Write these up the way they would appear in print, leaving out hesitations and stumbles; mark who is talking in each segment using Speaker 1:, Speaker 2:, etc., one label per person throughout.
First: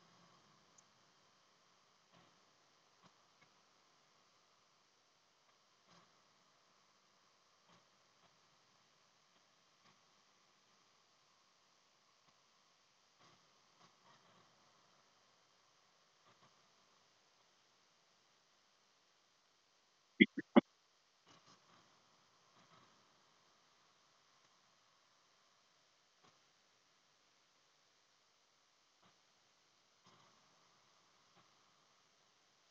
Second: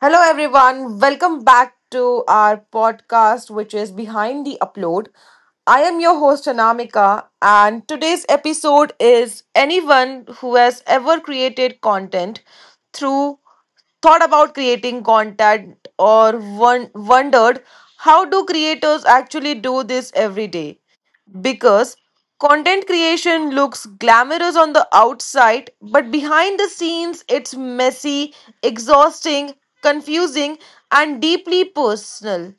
Speaker 1: Hello, everyone. Welcome back to our podcast, which is Behind the Upload. I am your host, Anamika, and today's episode is anyone who has ever created content through thought about creating content or wondered how do creators actually do this every day because content creation looks glamorous on the outside, but behind the scenes, it's messy, exhausting, confusing, and deeply personal.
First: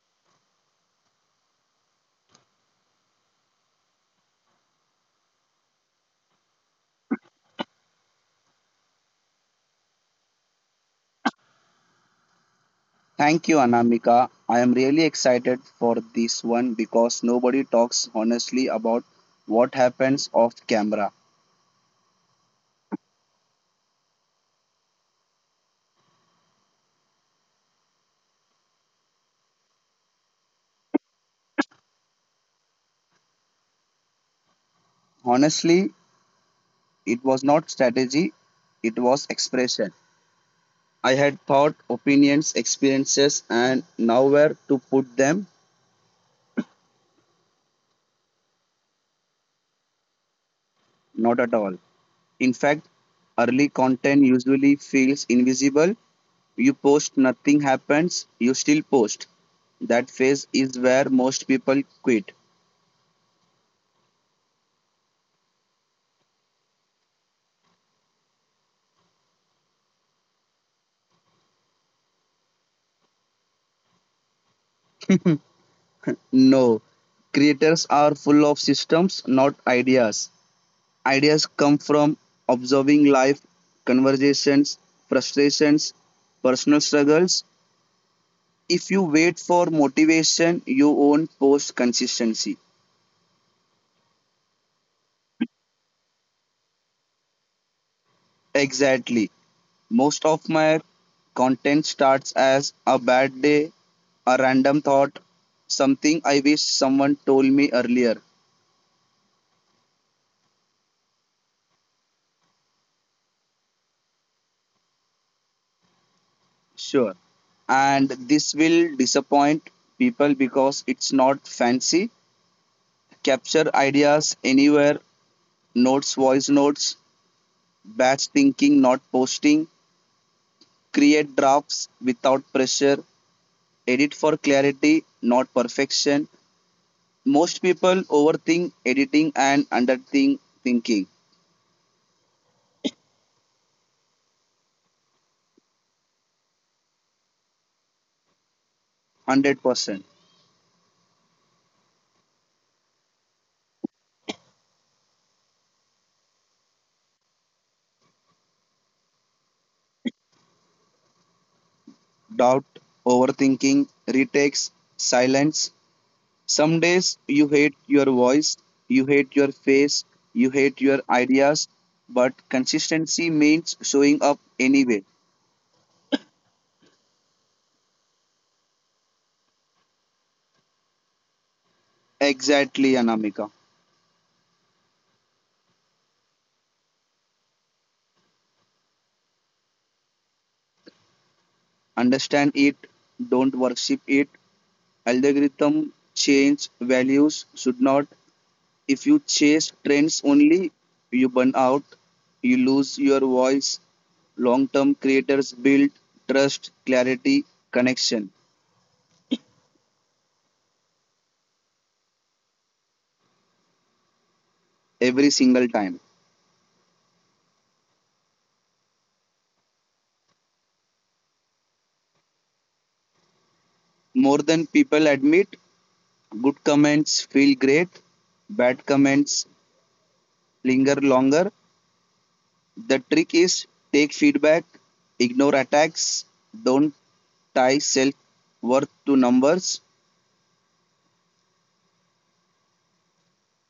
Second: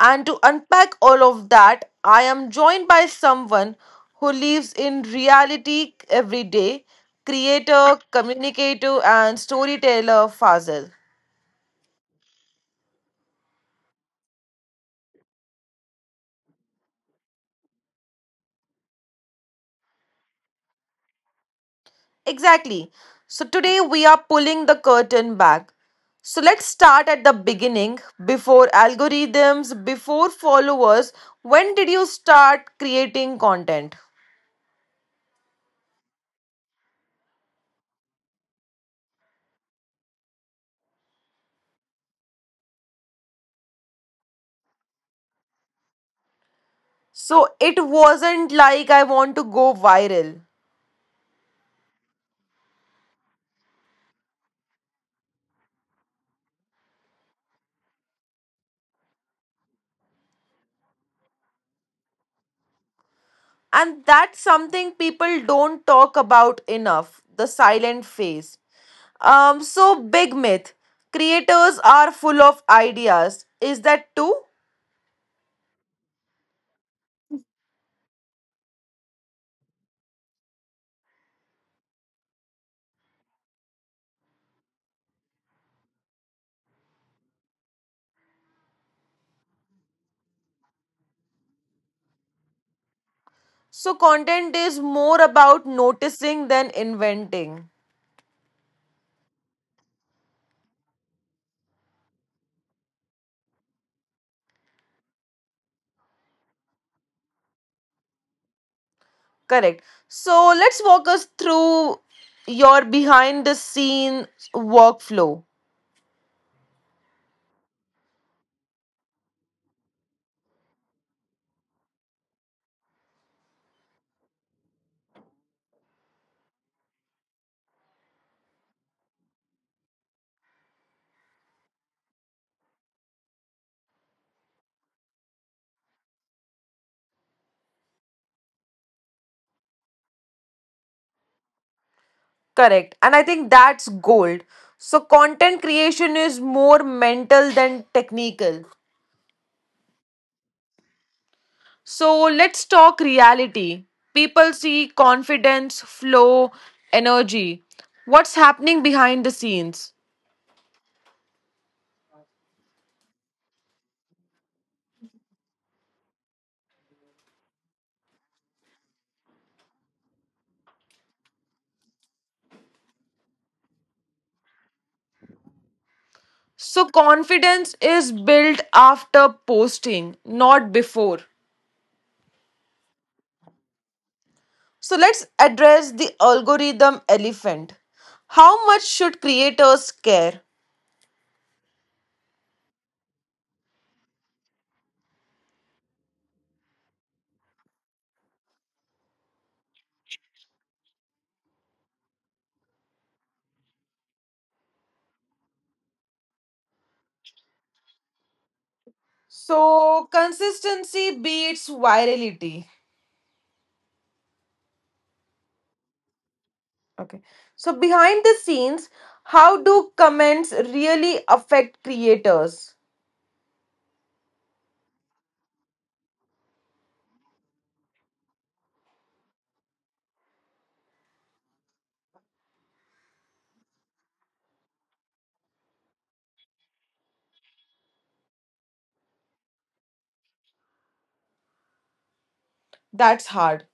Speaker 1: And to unpack all of that, I am joined by someone who lives in reality every day creator, communicator, and storyteller Fazil.
Speaker 2: Thank you, Anamika. I am really excited for this one because nobody talks honestly about what happens off camera.
Speaker 1: Exactly. So today we are pulling the curtain back. So let's start at the beginning. Before algorithms, before followers, when did you start creating content?
Speaker 2: Honestly, it was not strategy, it was expression. I had thought, opinions, experiences, and nowhere to put them,
Speaker 1: So it wasn't like I want to go viral.
Speaker 2: not at all. In fact, early content usually feels invisible. You post, nothing happens, you still post. That phase is where most people quit.
Speaker 1: And that's something people don't talk about enough the silent phase. Big myth creators are full of ideas. Is that true?
Speaker 2: No, creators are full of systems, not ideas. Ideas come from observing life, conversations, frustrations, personal struggles. If you wait for motivation, you won't post consistency.
Speaker 1: So content is more about noticing than inventing.
Speaker 2: Exactly. Most of my content starts as a bad day, a random thought, something I wish someone told me earlier.
Speaker 1: Correct. So let's walk us through your behind the scenes workflow.
Speaker 2: Sure, and this will disappoint people because it's not fancy. Capture ideas anywhere, notes, voice notes, batch thinking, not posting, create drafts without pressure, edit for clarity, not perfection. Most people overthink editing and underthink thinking.
Speaker 1: Correct. And I think that's gold. So content creation is more mental than technical.
Speaker 2: 100%.
Speaker 1: So let's talk reality. People see confidence, flow, energy. What's happening behind the scenes?
Speaker 2: Doubt, overthinking, retakes, silence. Some days you hate your voice, you hate your face, you hate your ideas, but consistency means showing up anyway.
Speaker 1: So, confidence is built after posting, not before.
Speaker 2: Exactly, Anamika.
Speaker 1: So, let's address the algorithm elephant. How much should creators care?
Speaker 2: Understand it, don't worship it. Algorithm change, values should not. If you chase trends only, you burn out, you lose your voice. Long term creators build trust, clarity, connection
Speaker 1: So, consistency beats virality.
Speaker 2: every single time.
Speaker 1: Okay. So, behind the scenes, how do comments really affect creators?
Speaker 2: More than people admit, good comments feel great, bad comments linger longer. The trick is take feedback, ignore attacks, don't tie self worth to numbers,
Speaker 1: That's hard.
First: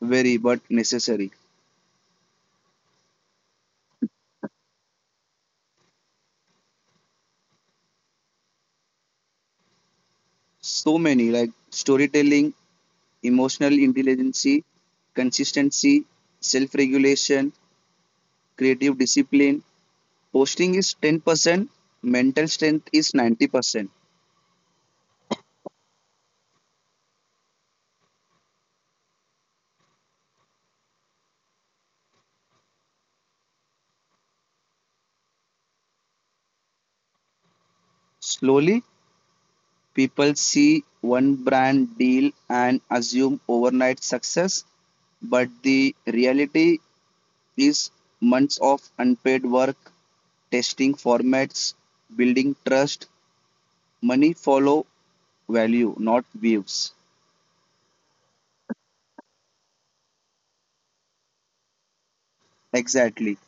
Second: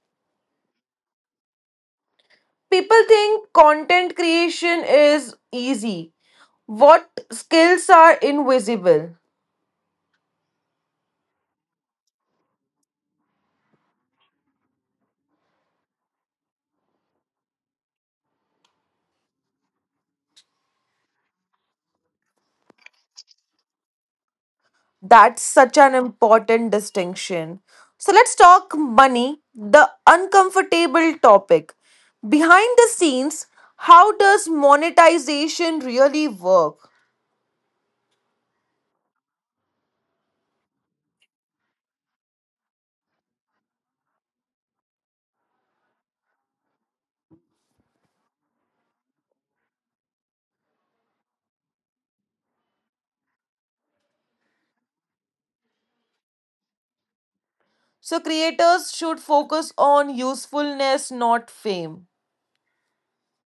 Speaker 2: very but necessary.
Speaker 1: People think content creation is easy. What skills are invisible?
Speaker 2: So many, like storytelling, emotional intelligence, consistency, self regulation, creative discipline. Posting is 10%, mental strength is 90%.
Speaker 1: That's such an important distinction. So let's talk money, the uncomfortable topic. Behind the scenes, how does monetization really work?
Speaker 2: Slowly, people see one brand deal and assume overnight success, but the reality is months of unpaid work, testing formats, building trust, money follow value, not views.
Speaker 1: So creators should focus on usefulness, not fame.
Speaker 2: Exactly.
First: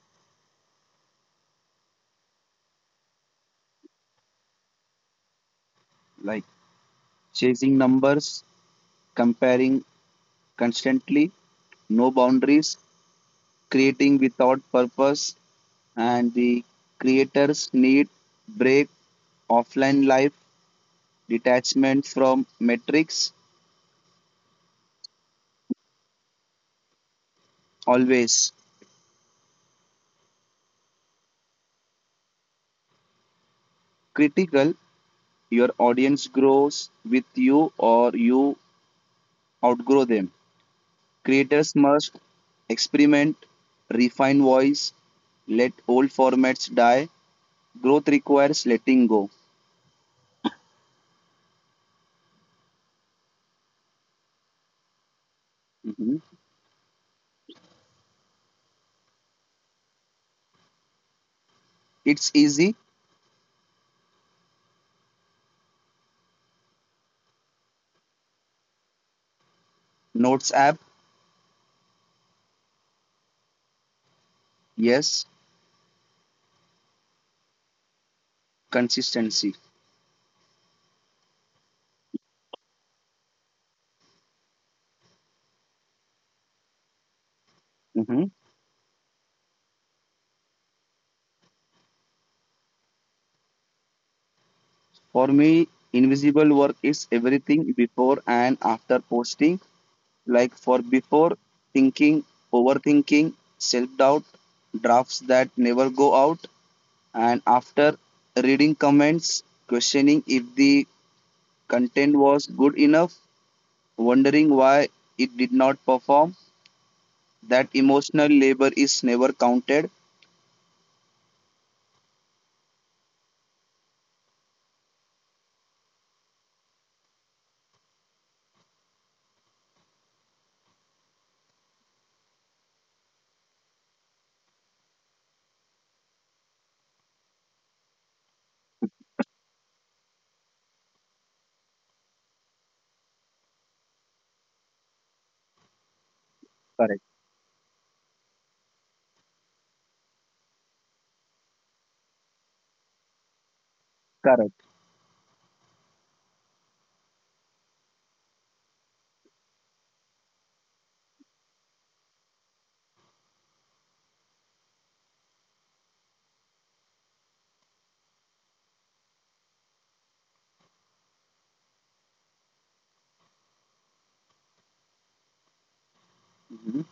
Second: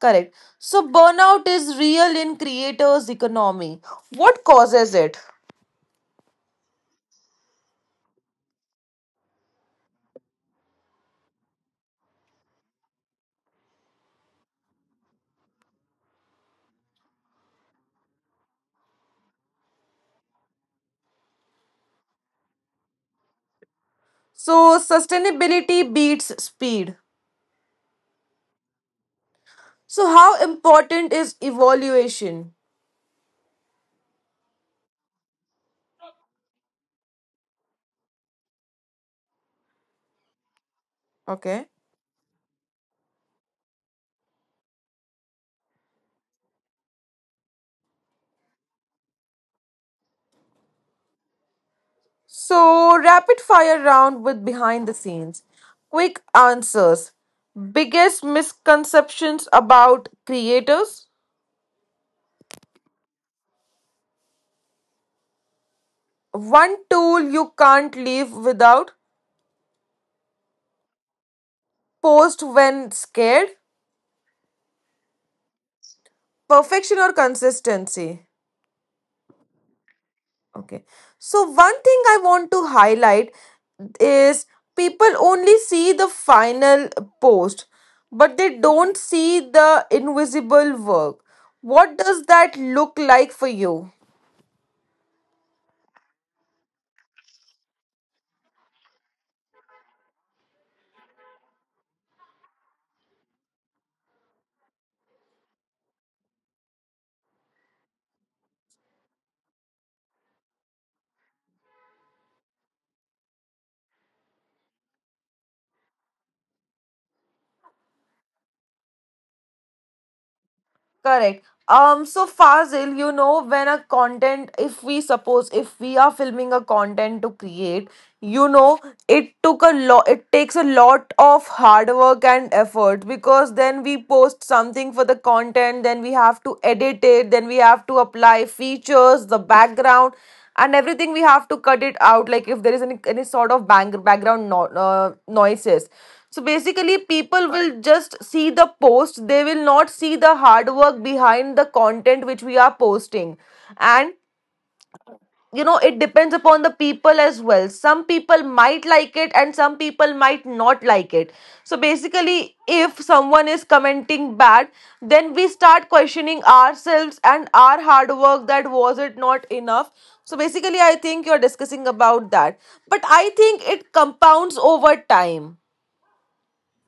Speaker 1: Correct. So burnout is real in creators' economy. What causes it?
Speaker 2: Like chasing numbers, comparing constantly, no boundaries, creating without purpose, and the creators need break, offline life, detachment from metrics,
Speaker 1: So sustainability beats speed.
Speaker 2: always
Speaker 1: So how important is evaluation?
Speaker 2: critical. Your audience grows with you or you outgrow them.
Speaker 1: Okay.
Speaker 2: Creators must experiment, refine voice, let old formats die. Growth requires letting go.
Speaker 1: So, rapid fire round with behind the scenes. Quick
Speaker 2: Mm-hmm.
Speaker 1: answers. Biggest misconceptions about creators.
Speaker 2: It's easy.
Speaker 1: One tool you can't live without.
Speaker 2: Notes app,
Speaker 1: Post when scared.
Speaker 2: yes.
Speaker 1: Perfection or consistency.
Speaker 2: Consistency.
Speaker 1: Okay. So, one thing I want to highlight is people only see the final post,
Speaker 2: Hmm.
Speaker 1: but they don't see the invisible work. What does that look like for you?
Speaker 2: For me, invisible work is everything before and after posting. Like for before, thinking, overthinking, self doubt, drafts that never go out, and after, reading comments, questioning if the content was good enough, wondering why it did not perform. That emotional labor is never counted.
Speaker 1: Correct. So Fazil, you know, when a content, if we suppose if we are filming a content to create, you know, it takes a lot of hard work and effort because then we post something for the content, then we have to edit it, then we have to apply features, the background and everything we have to cut it out like if there is any sort of bang, background no, noises. So basically
Speaker 2: Correct.
Speaker 1: people will just see the post. They will not see the hard work behind the content which we are posting. And
Speaker 2: Correct.
Speaker 1: you know, it depends upon the people as well. Some people might like it and some people might not like it. So basically if someone is commenting bad, then we start questioning ourselves and our hard work, that was it not enough. So basically I think you're discussing about that, but I think it compounds over time.
Speaker 2: Mhm.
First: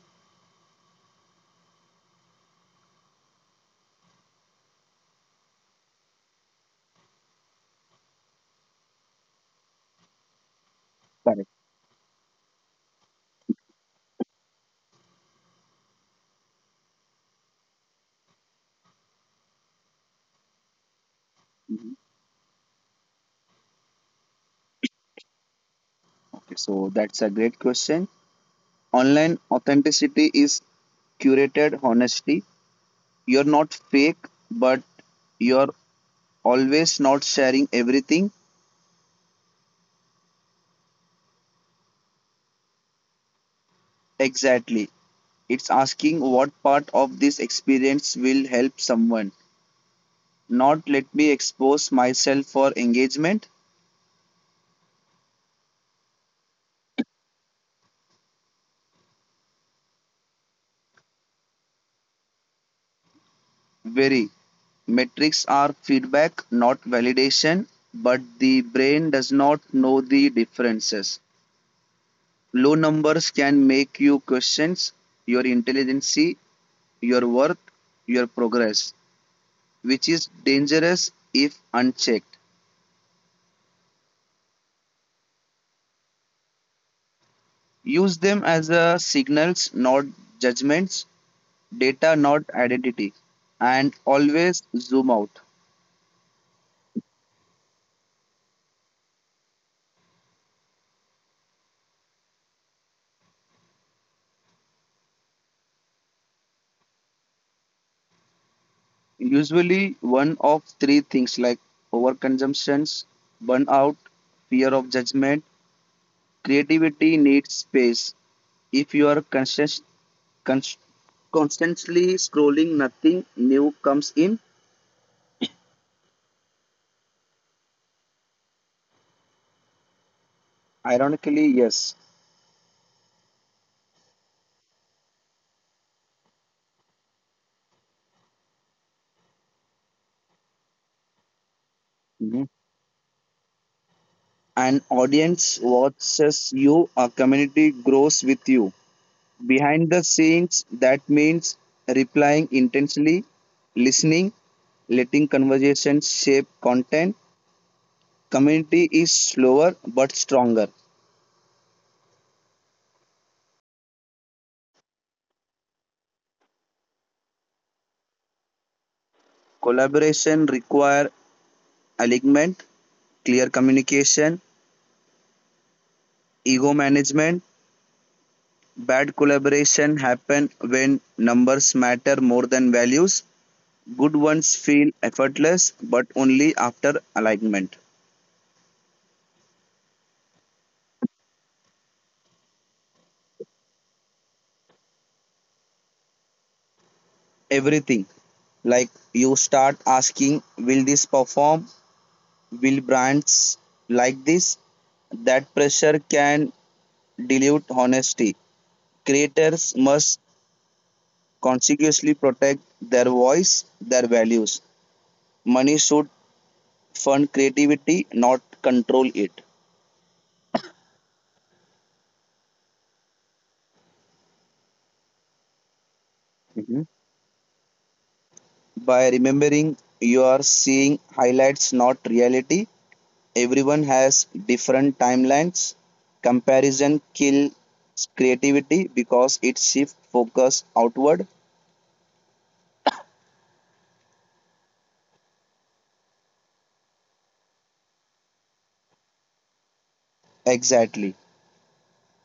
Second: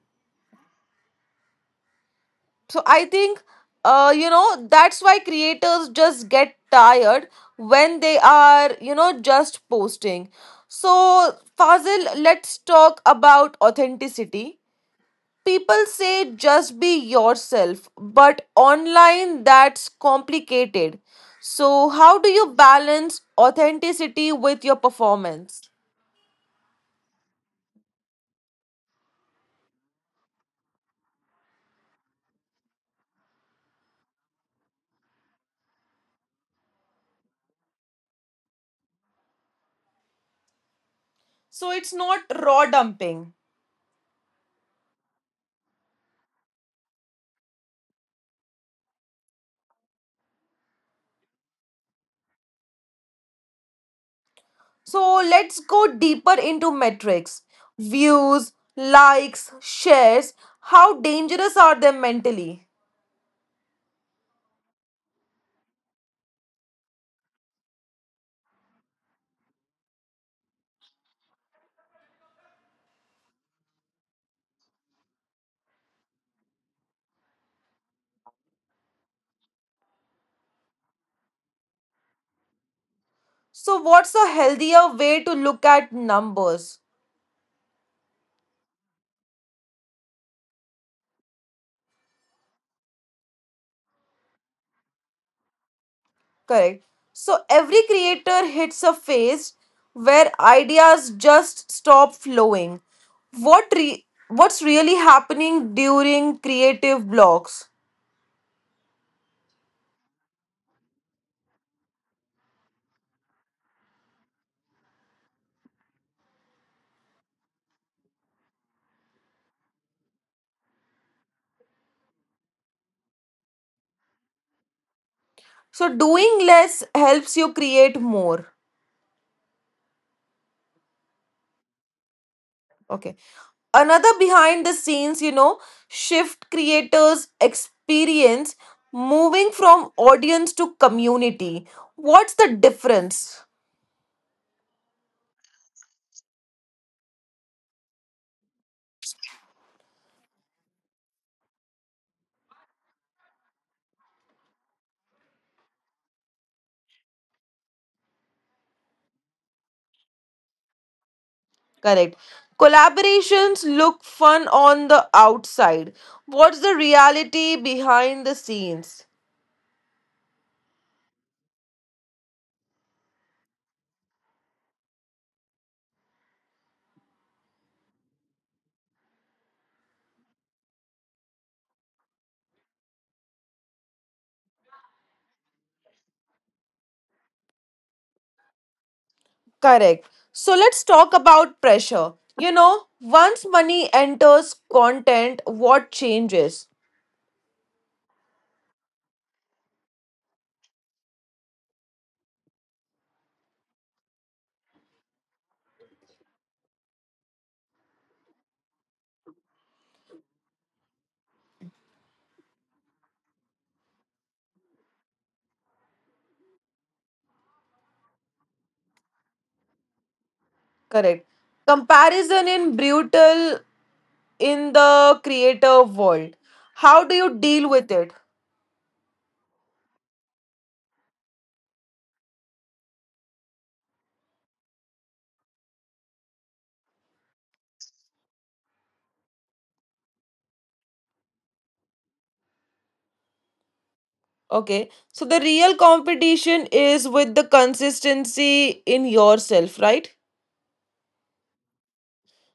Speaker 1: So I think, you know, that's why creators just get tired when they are, you know, just posting. So, Fazil, let's talk about authenticity. People say just be yourself, but online that's complicated. So,
Speaker 2: Correct.
Speaker 1: how do you balance authenticity with your performance?
Speaker 2: Okay, so that's a great question. Online authenticity is curated honesty. You're not fake, but you're always not sharing everything
Speaker 1: So, it's not raw dumping.
Speaker 2: exactly. It's asking what part of this experience will help someone. Not let me expose myself for engagement.
Speaker 1: So let's go deeper into metrics. Views, likes, shares. How dangerous are they mentally?
Speaker 2: Very. Metrics are feedback, not validation, but the brain does not know the differences. Low numbers can make you question your intelligence, your worth, your progress, which is dangerous if unchecked.
Speaker 1: So, what's a healthier way to look at numbers?
Speaker 2: Use them as a signals, not judgments, data, not identity, and always zoom out.
Speaker 1: Correct. So, every creator hits a phase where ideas just stop flowing. What's really happening during creative blocks?
Speaker 2: Usually, one of three things like overconsumptions, burnout, fear of judgment, creativity needs space. If you are conscious Const- constantly scrolling, nothing new comes in.
Speaker 1: So, doing less helps you create more.
Speaker 2: Ironically, yes.
Speaker 1: Okay. Another behind the scenes, you know, shift creators experience moving from audience to community. What's
Speaker 2: Mhm.
Speaker 1: the difference?
Speaker 2: An audience watches you, a community grows with you. Behind the scenes, that means replying intensely, listening, letting conversations shape content. Community is slower but stronger.
Speaker 1: Correct. Collaborations look fun on the outside. What's the reality behind the scenes?
Speaker 2: Collaboration require alignment, clear communication, ego management. Bad collaboration happen when numbers matter more than values. Good ones feel effortless, but only after alignment.
Speaker 1: Correct. So let's talk about pressure. You know, once money enters content, what changes?
Speaker 2: Everything, like you start asking, will this perform? Will brands like this? That pressure can dilute honesty. Creators must consciously protect their voice, their values. Money should fund creativity, not control it.
Speaker 1: Correct. Comparison in brutal in the creative world, how
Speaker 2: Mm-hmm.
Speaker 1: do you deal with it?
Speaker 2: By remembering, you are seeing highlights, not reality. Everyone has different timelines. Comparison kills creativity because it shifts focus outward.
Speaker 1: Okay, so the real competition is with the consistency in yourself, right?
Speaker 2: Exactly.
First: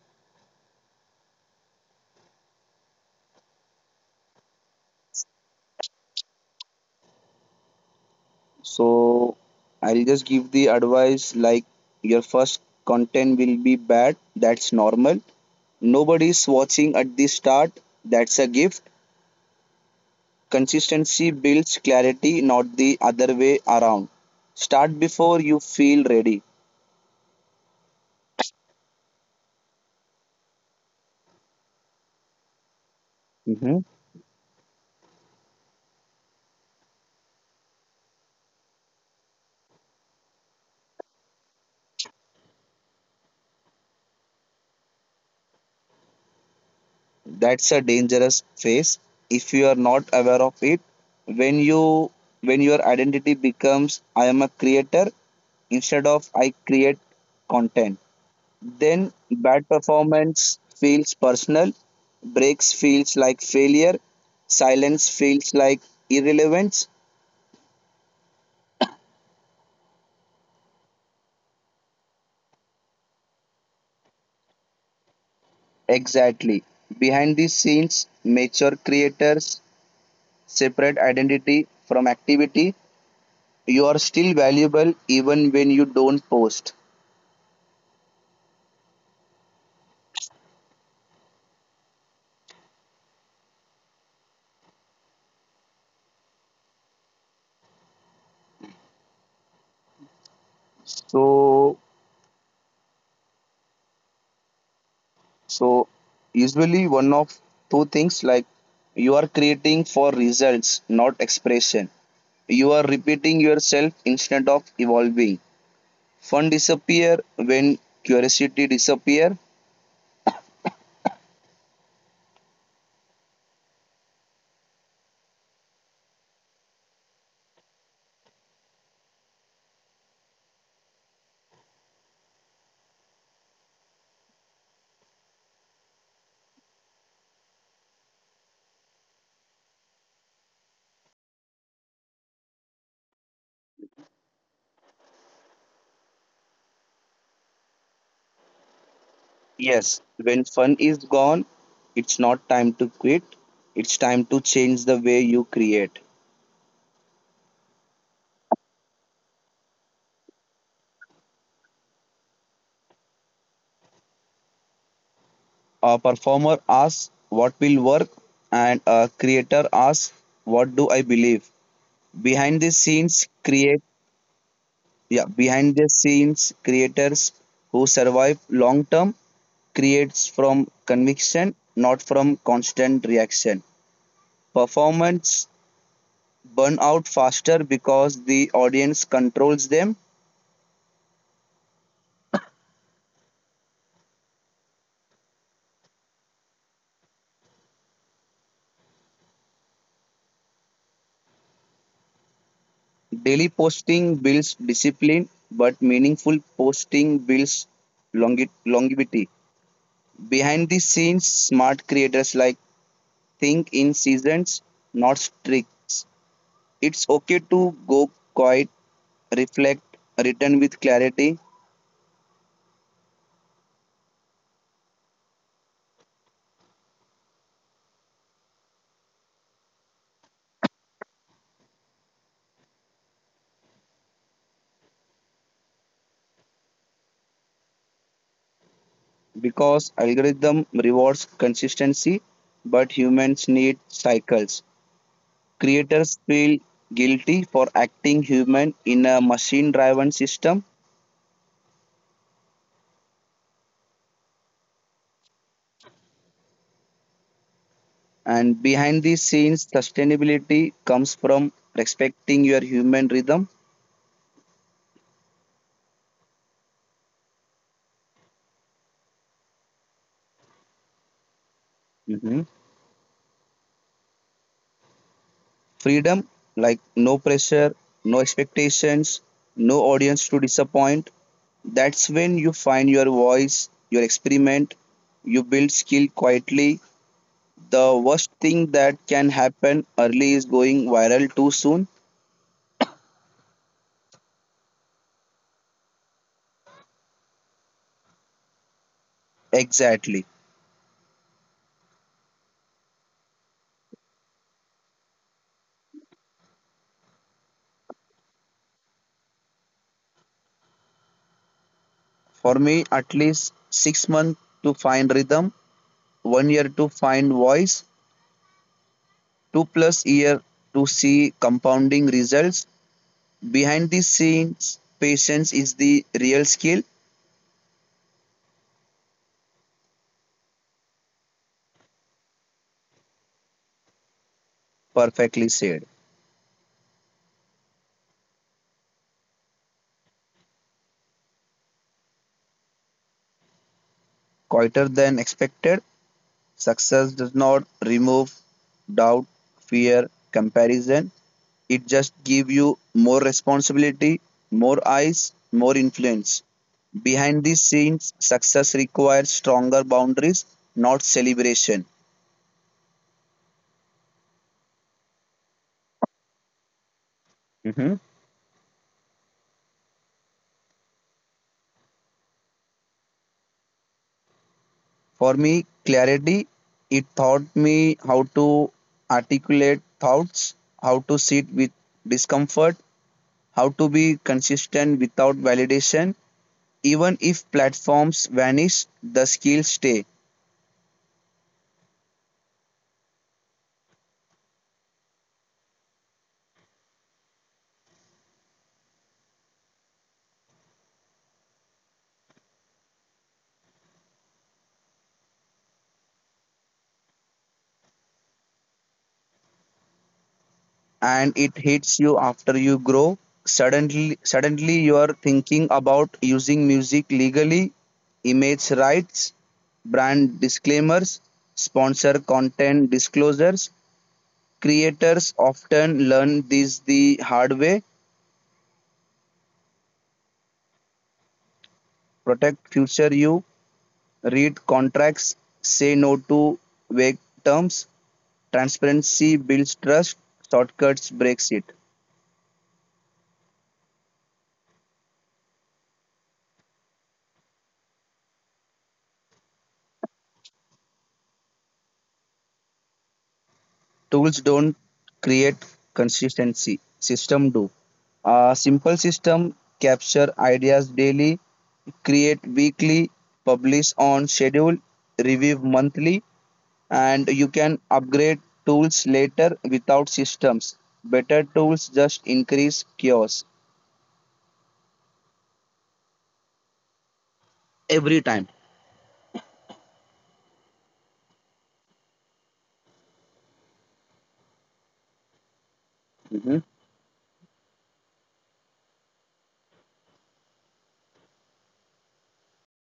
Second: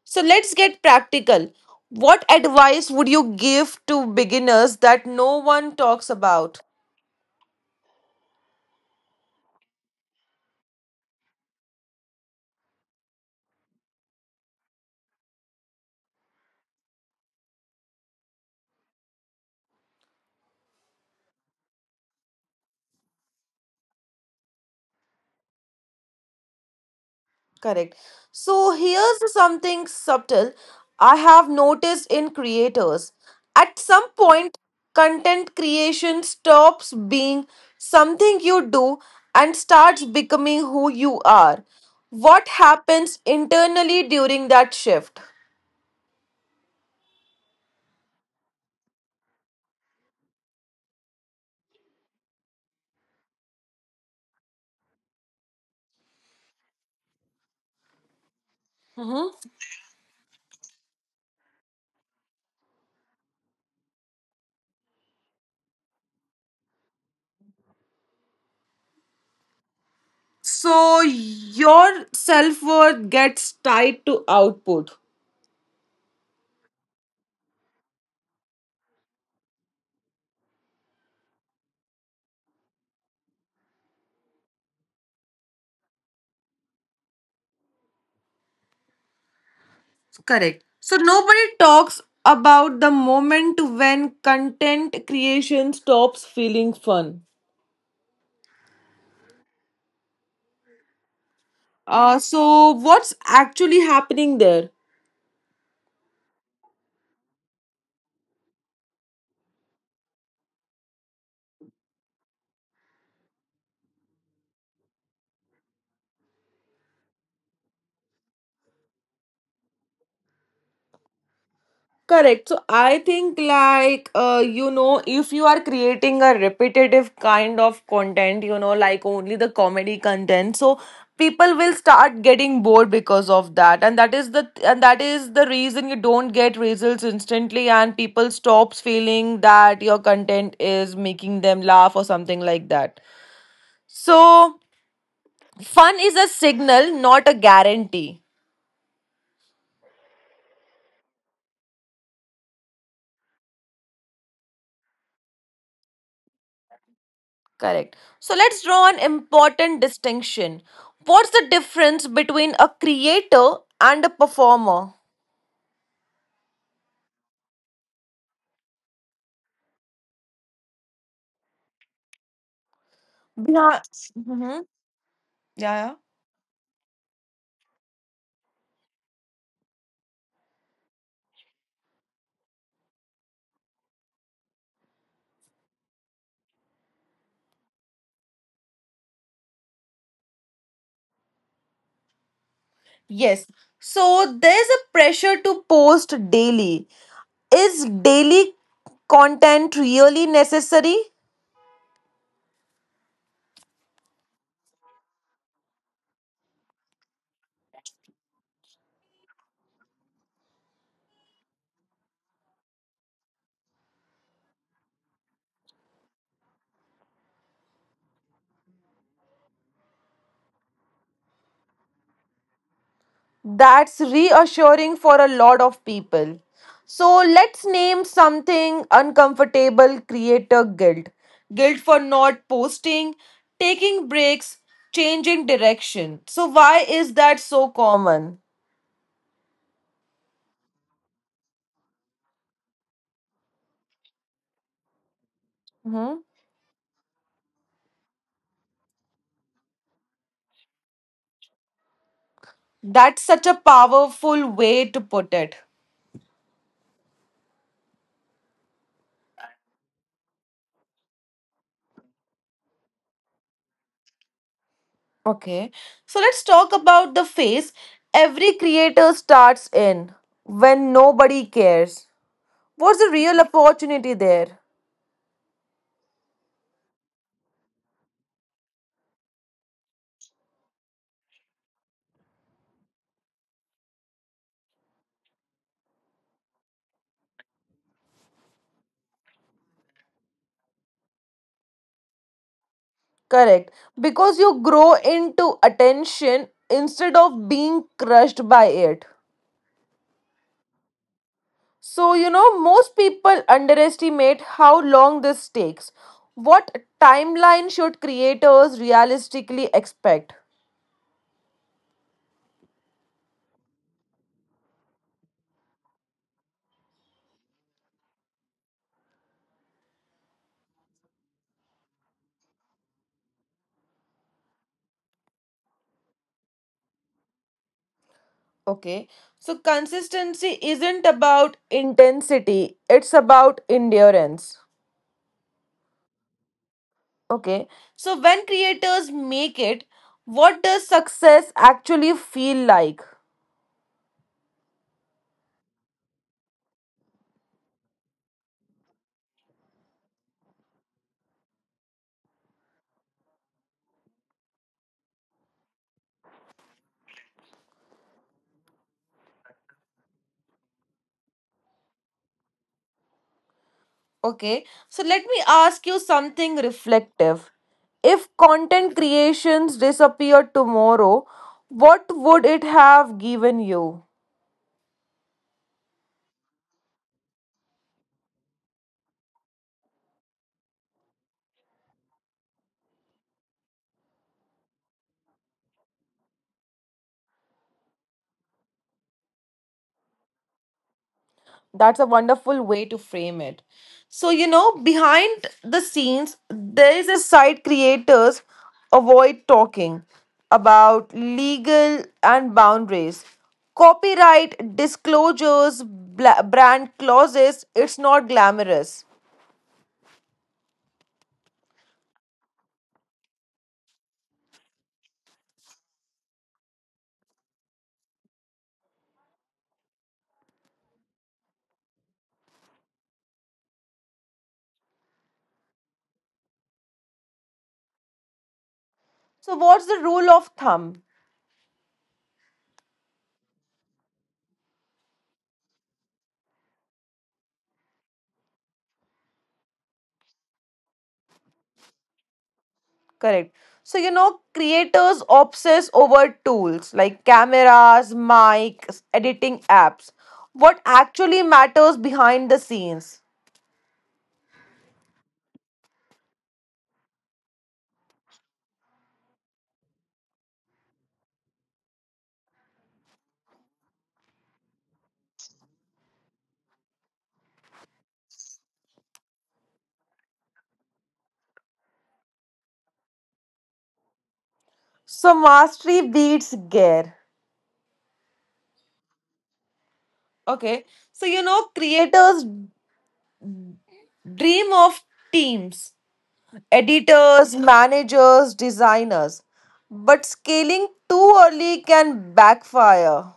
Speaker 1: So let's get practical. What advice would you give to beginners that no one talks about?
Speaker 2: So I'll just give the advice like your first content will be bad. That's normal. Nobody's watching at the start. That's a gift. Consistency builds clarity, not the other way around. Start before you feel ready.
Speaker 1: Correct. So here's something subtle I have noticed in creators.
Speaker 2: Hmm.
Speaker 1: At some point, content creation stops being something you do and starts becoming who you are. What happens internally during that shift?
Speaker 2: That's a dangerous phase if you are not aware of it. When you when your identity becomes I am a creator instead of I create content, then
Speaker 1: Mhm.
Speaker 2: bad performance feels personal, breaks feels like failure, silence feels like irrelevance.
Speaker 1: So your self worth gets tied to output.
Speaker 2: Exactly. Behind the scenes, mature creators separate identity from activity. You are still valuable even when you don't post.
Speaker 1: Correct. So nobody talks about the moment when content creation stops feeling fun.
Speaker 2: So,
Speaker 1: So what's actually happening there?
Speaker 2: so, usually one of two things like you are creating for results, not expression. You are repeating yourself instead of evolving. Fun disappear when curiosity disappear.
Speaker 1: Correct. So I think like you know, if you are creating a repetitive kind of content, you know, like only the comedy content, so people will start getting bored because of that and that is the reason you don't get results instantly and people stops feeling that your content is making them laugh or something like that. So fun is a signal, not a guarantee.
Speaker 2: Yes, when fun is gone, it's not time to quit. It's time to change the way you create.
Speaker 1: Correct. So let's draw an important distinction. What's the difference between a creator and a performer?
Speaker 2: A performer asks what will work, and a creator asks what do I believe. Behind the scenes,
Speaker 1: Yeah.
Speaker 2: create.
Speaker 1: Hmm.
Speaker 2: Yeah,
Speaker 1: Yeah, yeah.
Speaker 2: behind the scenes creators who survive long term creates from conviction, not from constant reaction. Performance burn out faster because the audience controls them.
Speaker 1: Yes. So there's a pressure to post daily. Is daily content really necessary?
Speaker 2: Daily posting builds discipline, but meaningful posting builds longevity. Behind the scenes smart creators, like, think in seasons, not streaks. It's okay to go quiet, reflect, return with clarity
Speaker 1: That's reassuring for a lot of people. So let's name something uncomfortable creator guilt. Guilt for not posting, taking breaks, changing direction. So, why is that so common?
Speaker 2: because algorithm rewards consistency, but humans need cycles.
Speaker 1: Mhm.
Speaker 2: Creators feel guilty for acting human in a machine driven system,
Speaker 1: That's such a powerful way to put it.
Speaker 2: and behind the scenes sustainability comes from respecting your human rhythm.
Speaker 1: Okay. So, let's talk about the phase every creator starts in when nobody cares.
Speaker 2: Mhm.
Speaker 1: What's the real opportunity there?
Speaker 2: Freedom, like no pressure, no expectations, no audience to disappoint. That's when you find your voice, your experiment, you build skill quietly. The worst thing that can happen early is going viral too soon.
Speaker 1: Correct. Because you grow into attention instead of being crushed by it.
Speaker 2: Exactly.
Speaker 1: So, you know, most people underestimate how long this takes. What timeline should creators realistically expect?
Speaker 2: For me, at least 6 months to find rhythm, 1 year to find voice, 2+ year to see compounding results. Behind the scenes, patience is the real skill.
Speaker 1: Okay. So, consistency isn't about intensity, it's about endurance.
Speaker 2: Perfectly said.
Speaker 1: Okay. So, when creators make it, what does success actually feel like?
Speaker 2: Quieter than expected. Success does not remove doubt, fear, comparison. It just gives you more responsibility, more eyes, more influence. Behind these scenes, success requires stronger boundaries, not celebration.
Speaker 1: Okay, so let me ask you something reflective.
Speaker 2: Hmm.
Speaker 1: If content creations disappeared tomorrow, what would it have given you?
Speaker 2: For me, clarity, it taught me how to articulate thoughts, how to sit with discomfort, how to be consistent without validation. Even if platforms vanish, the skills stay,
Speaker 1: That's a wonderful way to frame it. So, you know, behind the scenes, there is a side creators avoid talking about legal and boundaries, copyright disclosures, brand clauses. It's not glamorous.
Speaker 2: and it hits you after you grow. Suddenly, you are thinking about using music legally, image rights, brand disclaimers, sponsor content disclosures. Creators often learn this the hard way.
Speaker 1: So, what's the rule of thumb?
Speaker 2: Protect future you, read contracts, say no to vague terms. Transparency builds trust, shortcuts breaks it.
Speaker 1: Correct. So, you know, creators obsess over tools like cameras, mics, editing apps. What actually matters behind the scenes?
Speaker 2: Tools don't create consistency, system do. A simple system capture ideas daily, create weekly, publish on schedule, review monthly, and you can upgrade tools later without systems. Better tools just increase chaos
Speaker 1: So, mastery beats gear.
Speaker 2: every time.
Speaker 1: Okay. So, you know, creators dream of teams,
Speaker 2: Mhm.
Speaker 1: editors, managers, designers. But scaling too early can backfire.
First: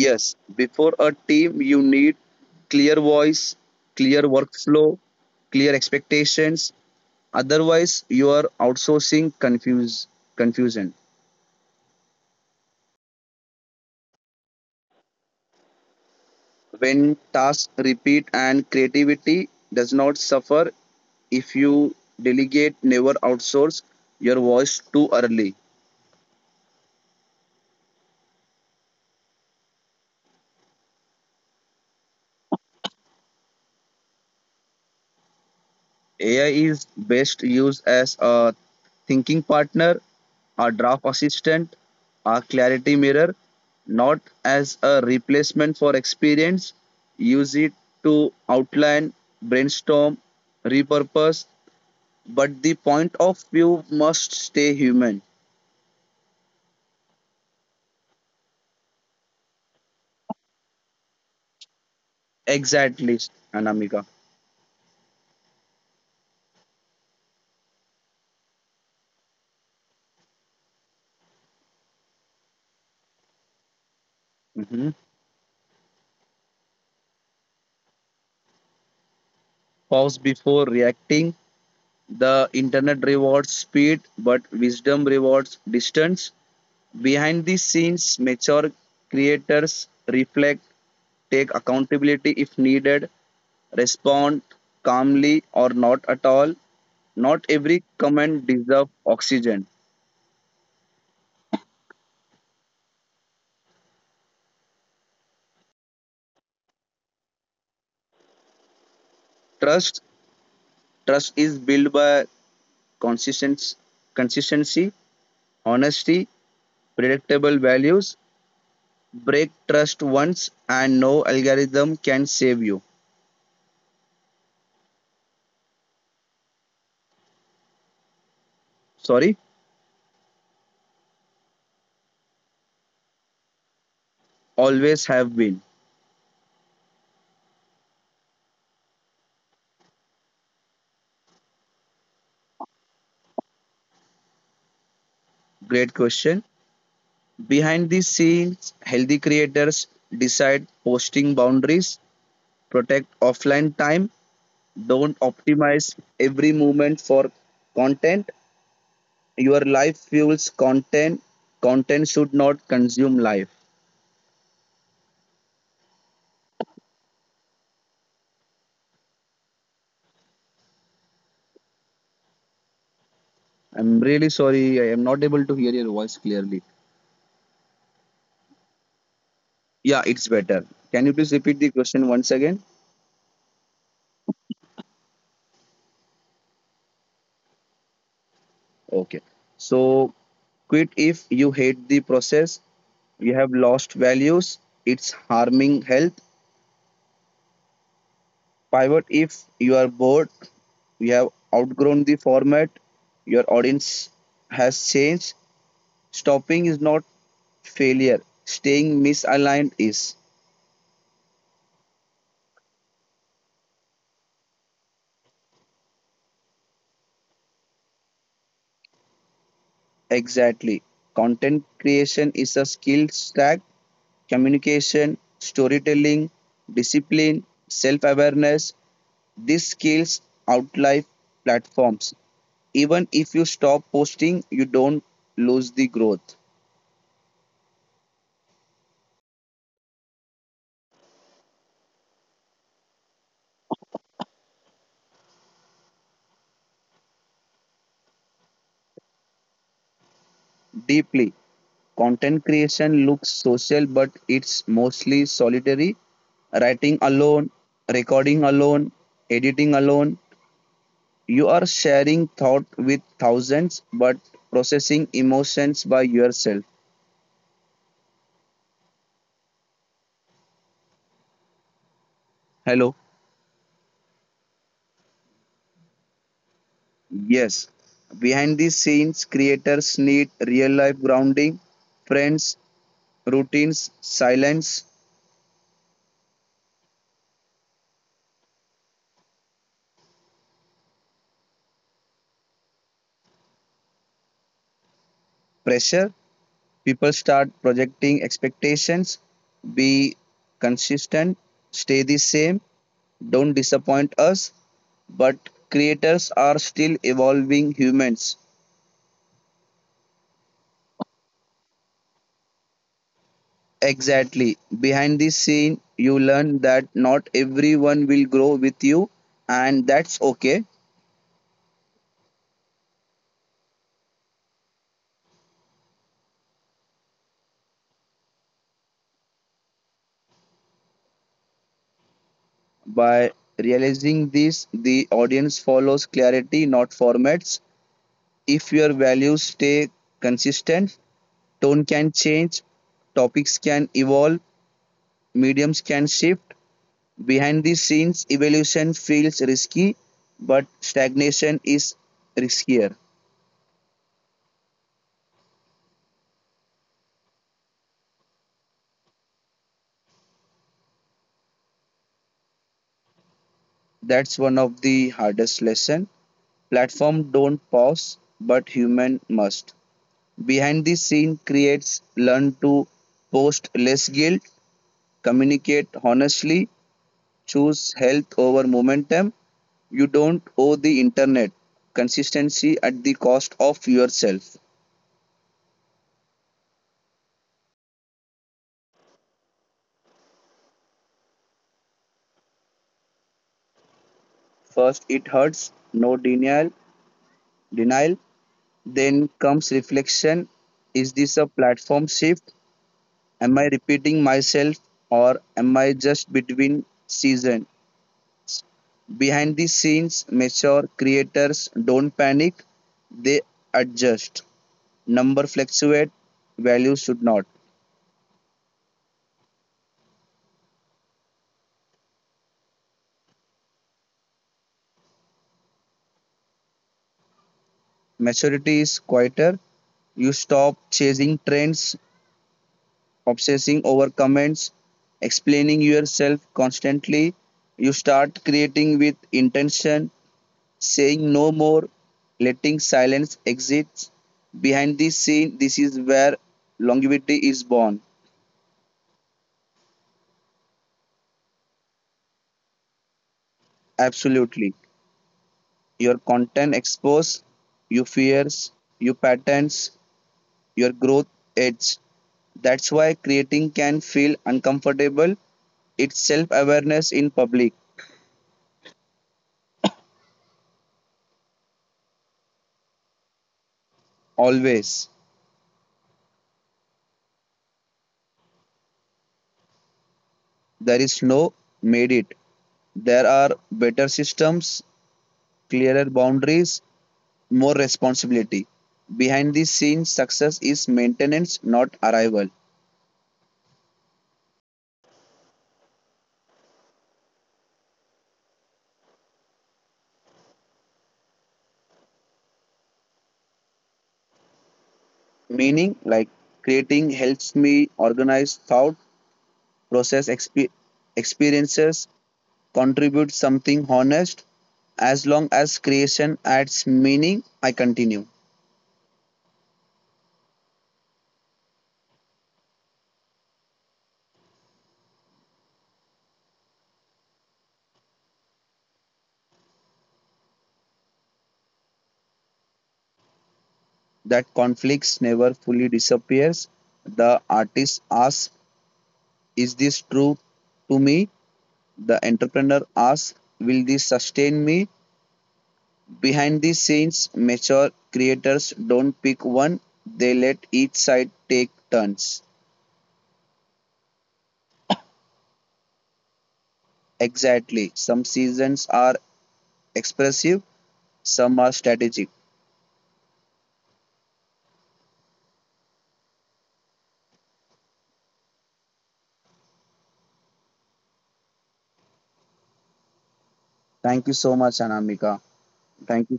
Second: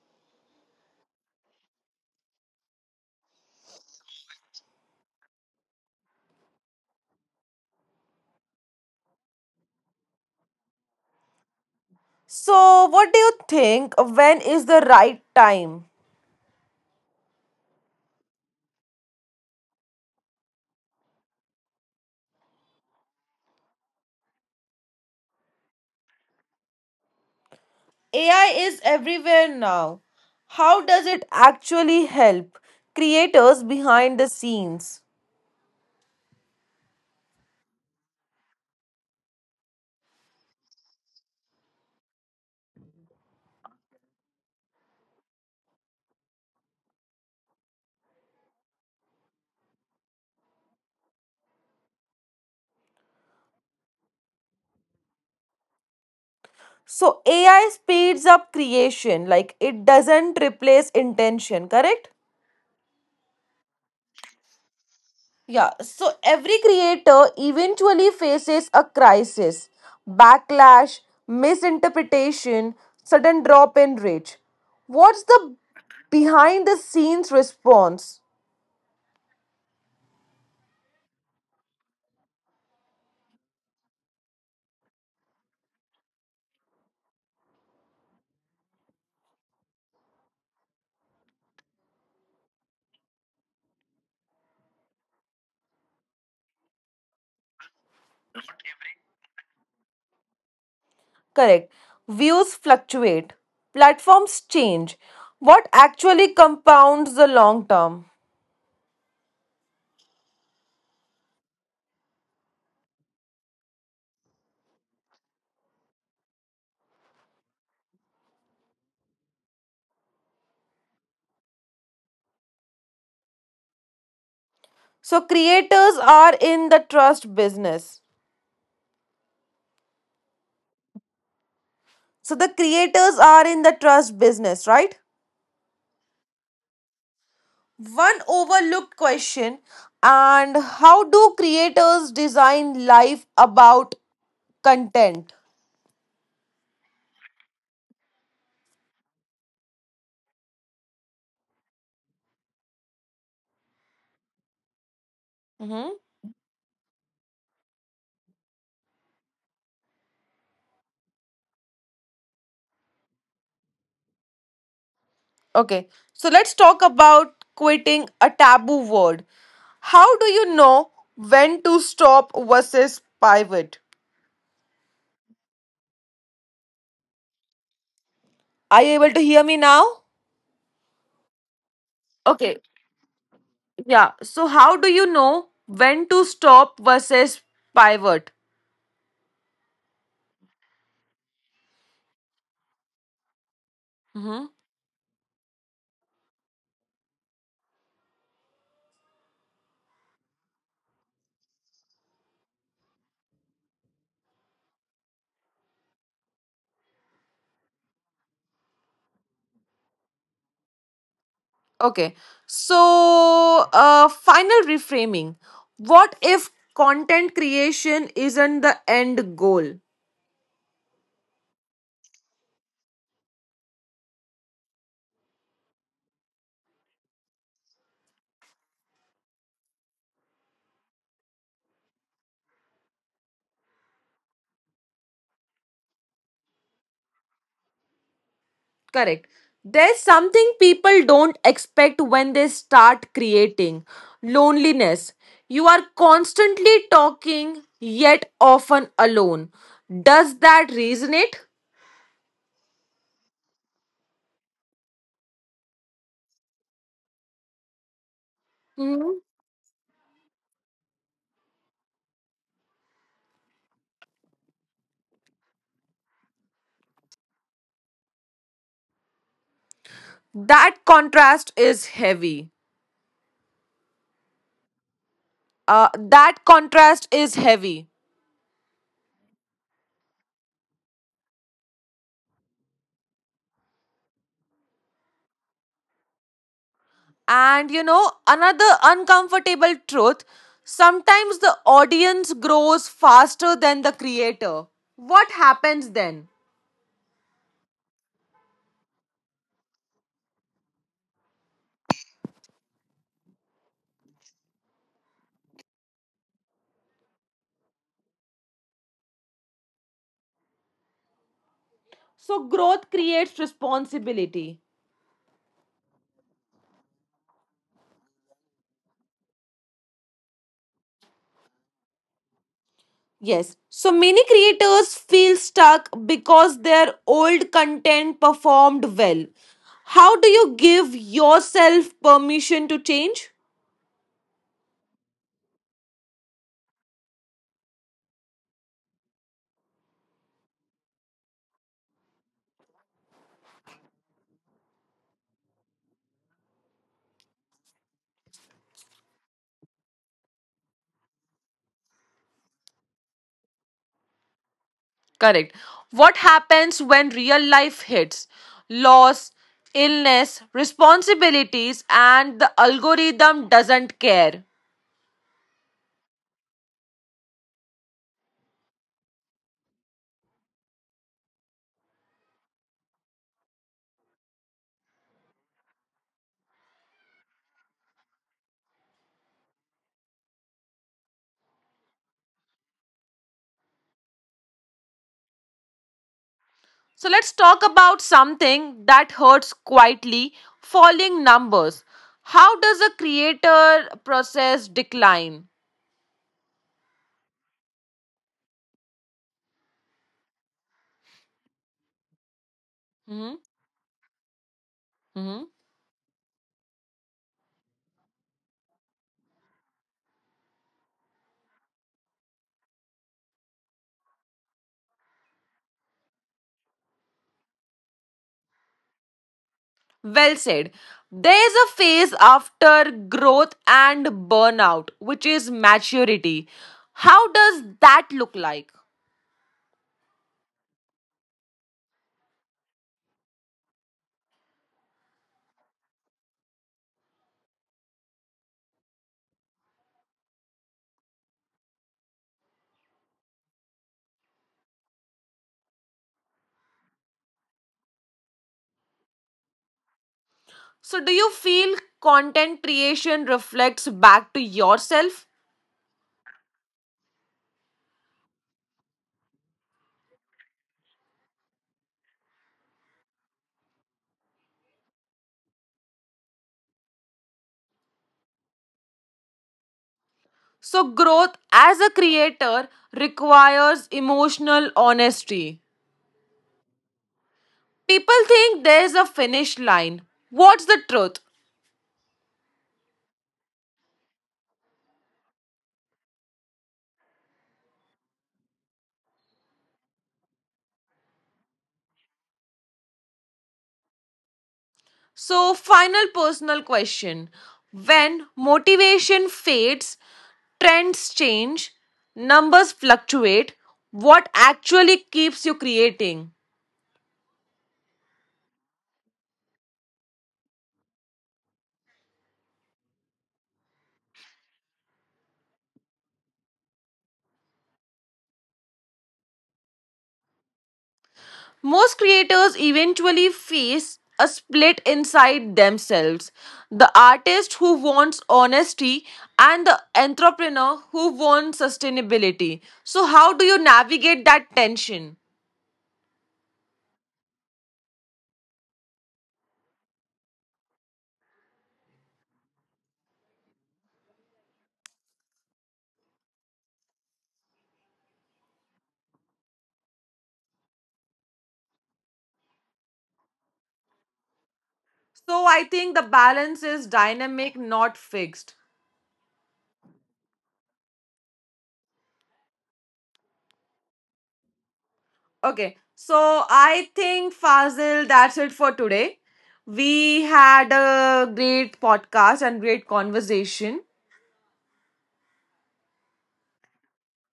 Speaker 2: Yes, before a team, you need clear voice, clear workflow, clear expectations. Otherwise, you are outsourcing confusion.
Speaker 1: So, what do you think? When is the right time?
Speaker 2: When tasks repeat and creativity does not suffer, if you delegate, never outsource your voice too early.
Speaker 1: AI is everywhere now. How does it actually help creators behind the scenes?
Speaker 2: AI is best used as a thinking partner, a draft assistant, a clarity mirror, not as a replacement for experience. Use it to outline, brainstorm, repurpose, but the point of view must stay human.
Speaker 1: So, AI speeds up creation, like it doesn't replace intention, correct?
Speaker 2: Exactly, Anamika.
Speaker 1: Yeah, so every creator eventually faces a crisis, backlash, misinterpretation, sudden drop in reach.
Speaker 2: Mhm.
Speaker 1: What's the behind the scenes response?
Speaker 2: Pause before reacting. The internet rewards speed, but wisdom rewards distance. Behind the scenes, mature creators reflect, take accountability if needed, respond calmly or not at all. Not every comment deserves oxygen.
Speaker 1: Correct. Views fluctuate, platforms change. What actually compounds the long term?
Speaker 2: Trust, trust is built by consistency, consistency, honesty, predictable values. Break trust once, and no algorithm can save you.
Speaker 1: So, creators are in the trust business.
Speaker 2: Sorry,
Speaker 1: So, the creators are in the trust business, right?
Speaker 2: always have been.
Speaker 1: One overlooked question, and how do creators design life about content?
Speaker 2: Great question. Behind the scenes, healthy creators decide posting boundaries, protect offline time, don't
Speaker 1: Hmm.
Speaker 2: optimize every moment for content. Your life fuels content. Content should not consume life.
Speaker 1: Okay, so let's talk about quitting a taboo word. How do you know when to stop versus pivot?
Speaker 2: I'm really sorry, I am not able to hear your voice clearly.
Speaker 1: Are you able to hear me now?
Speaker 2: Yeah, it's better. Can you please repeat the question
Speaker 1: Okay,
Speaker 2: once again?
Speaker 1: yeah. So, how do you know when to stop versus pivot?
Speaker 2: Okay. So quit if you hate the process, you have lost
Speaker 1: Hmm.
Speaker 2: values, it's harming health. Pivot if you are bored, you have outgrown the format, your audience has changed. Stopping is not failure, staying misaligned is.
Speaker 1: Okay, so final reframing. What if content creation isn't the end goal?
Speaker 2: Exactly. Content creation is a skill stack, communication, storytelling, discipline, self awareness. These skills outlive platforms. Even if you stop posting you don't lose the growth
Speaker 1: Correct. There's something people don't expect when they start creating loneliness. You are constantly talking, yet often alone. Does that resonate?
Speaker 2: deeply. Content creation looks social, but it's mostly solitary. Writing alone,
Speaker 1: Mm-hmm.
Speaker 2: recording alone, editing alone, you are sharing thought with thousands, but processing emotions by yourself.
Speaker 1: That contrast is heavy.
Speaker 2: Hello.
Speaker 1: Uh, that contrast is heavy.
Speaker 2: Yes, behind the scenes creators need real life grounding, friends, routines, silence.
Speaker 1: And you know, another uncomfortable truth, sometimes the audience grows faster than the creator. What happens then?
Speaker 2: Pressure, people start projecting expectations, be consistent, stay the same, don't disappoint us, but creators are still evolving humans.
Speaker 1: So growth creates responsibility.
Speaker 2: Exactly. Behind the scene you learn that not everyone will grow with you, and that's okay.
Speaker 1: Yes, so many creators feel stuck because their old content performed well. How do you give yourself permission to change?
Speaker 2: By realizing this, the audience follows clarity, not formats. If your values stay consistent, tone can change, topics can evolve, mediums can shift. Behind the scenes, evolution feels risky, but stagnation is riskier.
Speaker 1: Correct. What happens when real life hits? Loss, illness, responsibilities, and the algorithm doesn't care.
Speaker 2: That's one of the hardest lessons. Platform don't pause, but human must. Behind the scene creates learn to post less guilt, communicate honestly, choose health over momentum. You don't owe the internet consistency at the cost of yourself.
Speaker 1: So let's talk about something that hurts quietly falling numbers. How does a creator process decline?
Speaker 2: First, it hurts, no denial, denial. Then comes reflection, is this a platform
Speaker 1: Hmm.
Speaker 2: shift? Am I
Speaker 1: Hmm.
Speaker 2: repeating myself, or am I just between season? Behind the scenes, mature creators don't panic, they adjust. Number fluctuate, values should not.
Speaker 1: Well said. There is a phase after growth and burnout, which is maturity. How does that look like?
Speaker 2: Maturity is quieter, you stop chasing trends, obsessing over comments, explaining yourself constantly. You start creating with intention, saying no more, letting silence exist. Behind this scene, this is where longevity is born.
Speaker 1: So, do you feel content creation reflects back to yourself?
Speaker 2: Absolutely. Your content expose your fears, your patterns, your growth edge. That's why creating can feel uncomfortable. It's self awareness in public,
Speaker 1: So, growth as a creator requires emotional honesty.
Speaker 2: always.
Speaker 1: People think there's a finish line. What's the truth?
Speaker 2: There is no made it. There are better systems, clearer boundaries, more responsibility. Behind the scenes, success is maintenance, not arrival.
Speaker 1: So, final personal question. When motivation fades, trends change, numbers fluctuate, what actually keeps you creating?
Speaker 2: Meaning, like creating helps me organize thought, process experiences, contribute something honest. As long as creation adds meaning, I continue.
Speaker 1: Most creators eventually face a split inside themselves. The artist who wants honesty and the entrepreneur who wants sustainability. So, how do you navigate that tension?
Speaker 2: That conflicts never fully disappears. The artist asks, is this true to me? The entrepreneur asks, will this sustain me? Behind the scenes, mature creators don't pick one, they let each side take turns.
Speaker 1: So, I think the balance is dynamic, not fixed.
Speaker 2: Exactly. Some seasons are expressive, some are strategic.
Speaker 1: Okay, so I think Fazil, that's it for today. We had a great podcast and great conversation.
Speaker 2: Thank you so much, Anamika. Thank you.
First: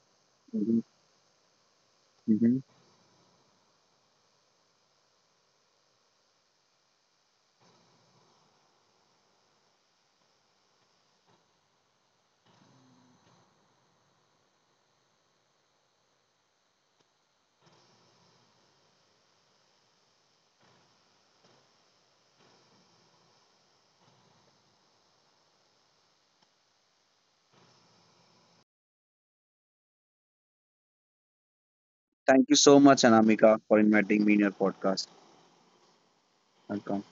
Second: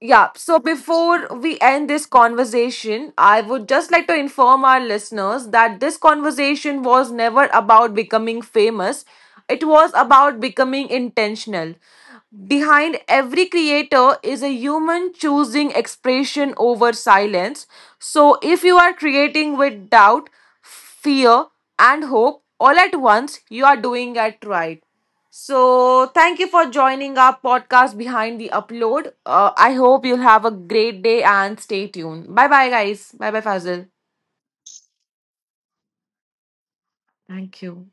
Speaker 1: Yeah, so
Speaker 2: Mhm,
Speaker 1: before we end this
Speaker 2: mhm.
Speaker 1: conversation, I would just like to inform our listeners that this conversation was never about becoming famous, it was about becoming intentional. Behind every creator is a human choosing expression over silence. So, if you are creating with doubt, fear, and hope all at once, you are doing it right. So, thank you for joining our podcast behind the upload. I hope you'll have a great day and stay tuned. Bye bye, guys.
Speaker 2: Thank
Speaker 1: Bye
Speaker 2: you
Speaker 1: bye,
Speaker 2: so much,
Speaker 1: Fazil.
Speaker 2: Anamika, for inviting me in your podcast.
Speaker 1: Thank
Speaker 2: Welcome.
Speaker 1: you.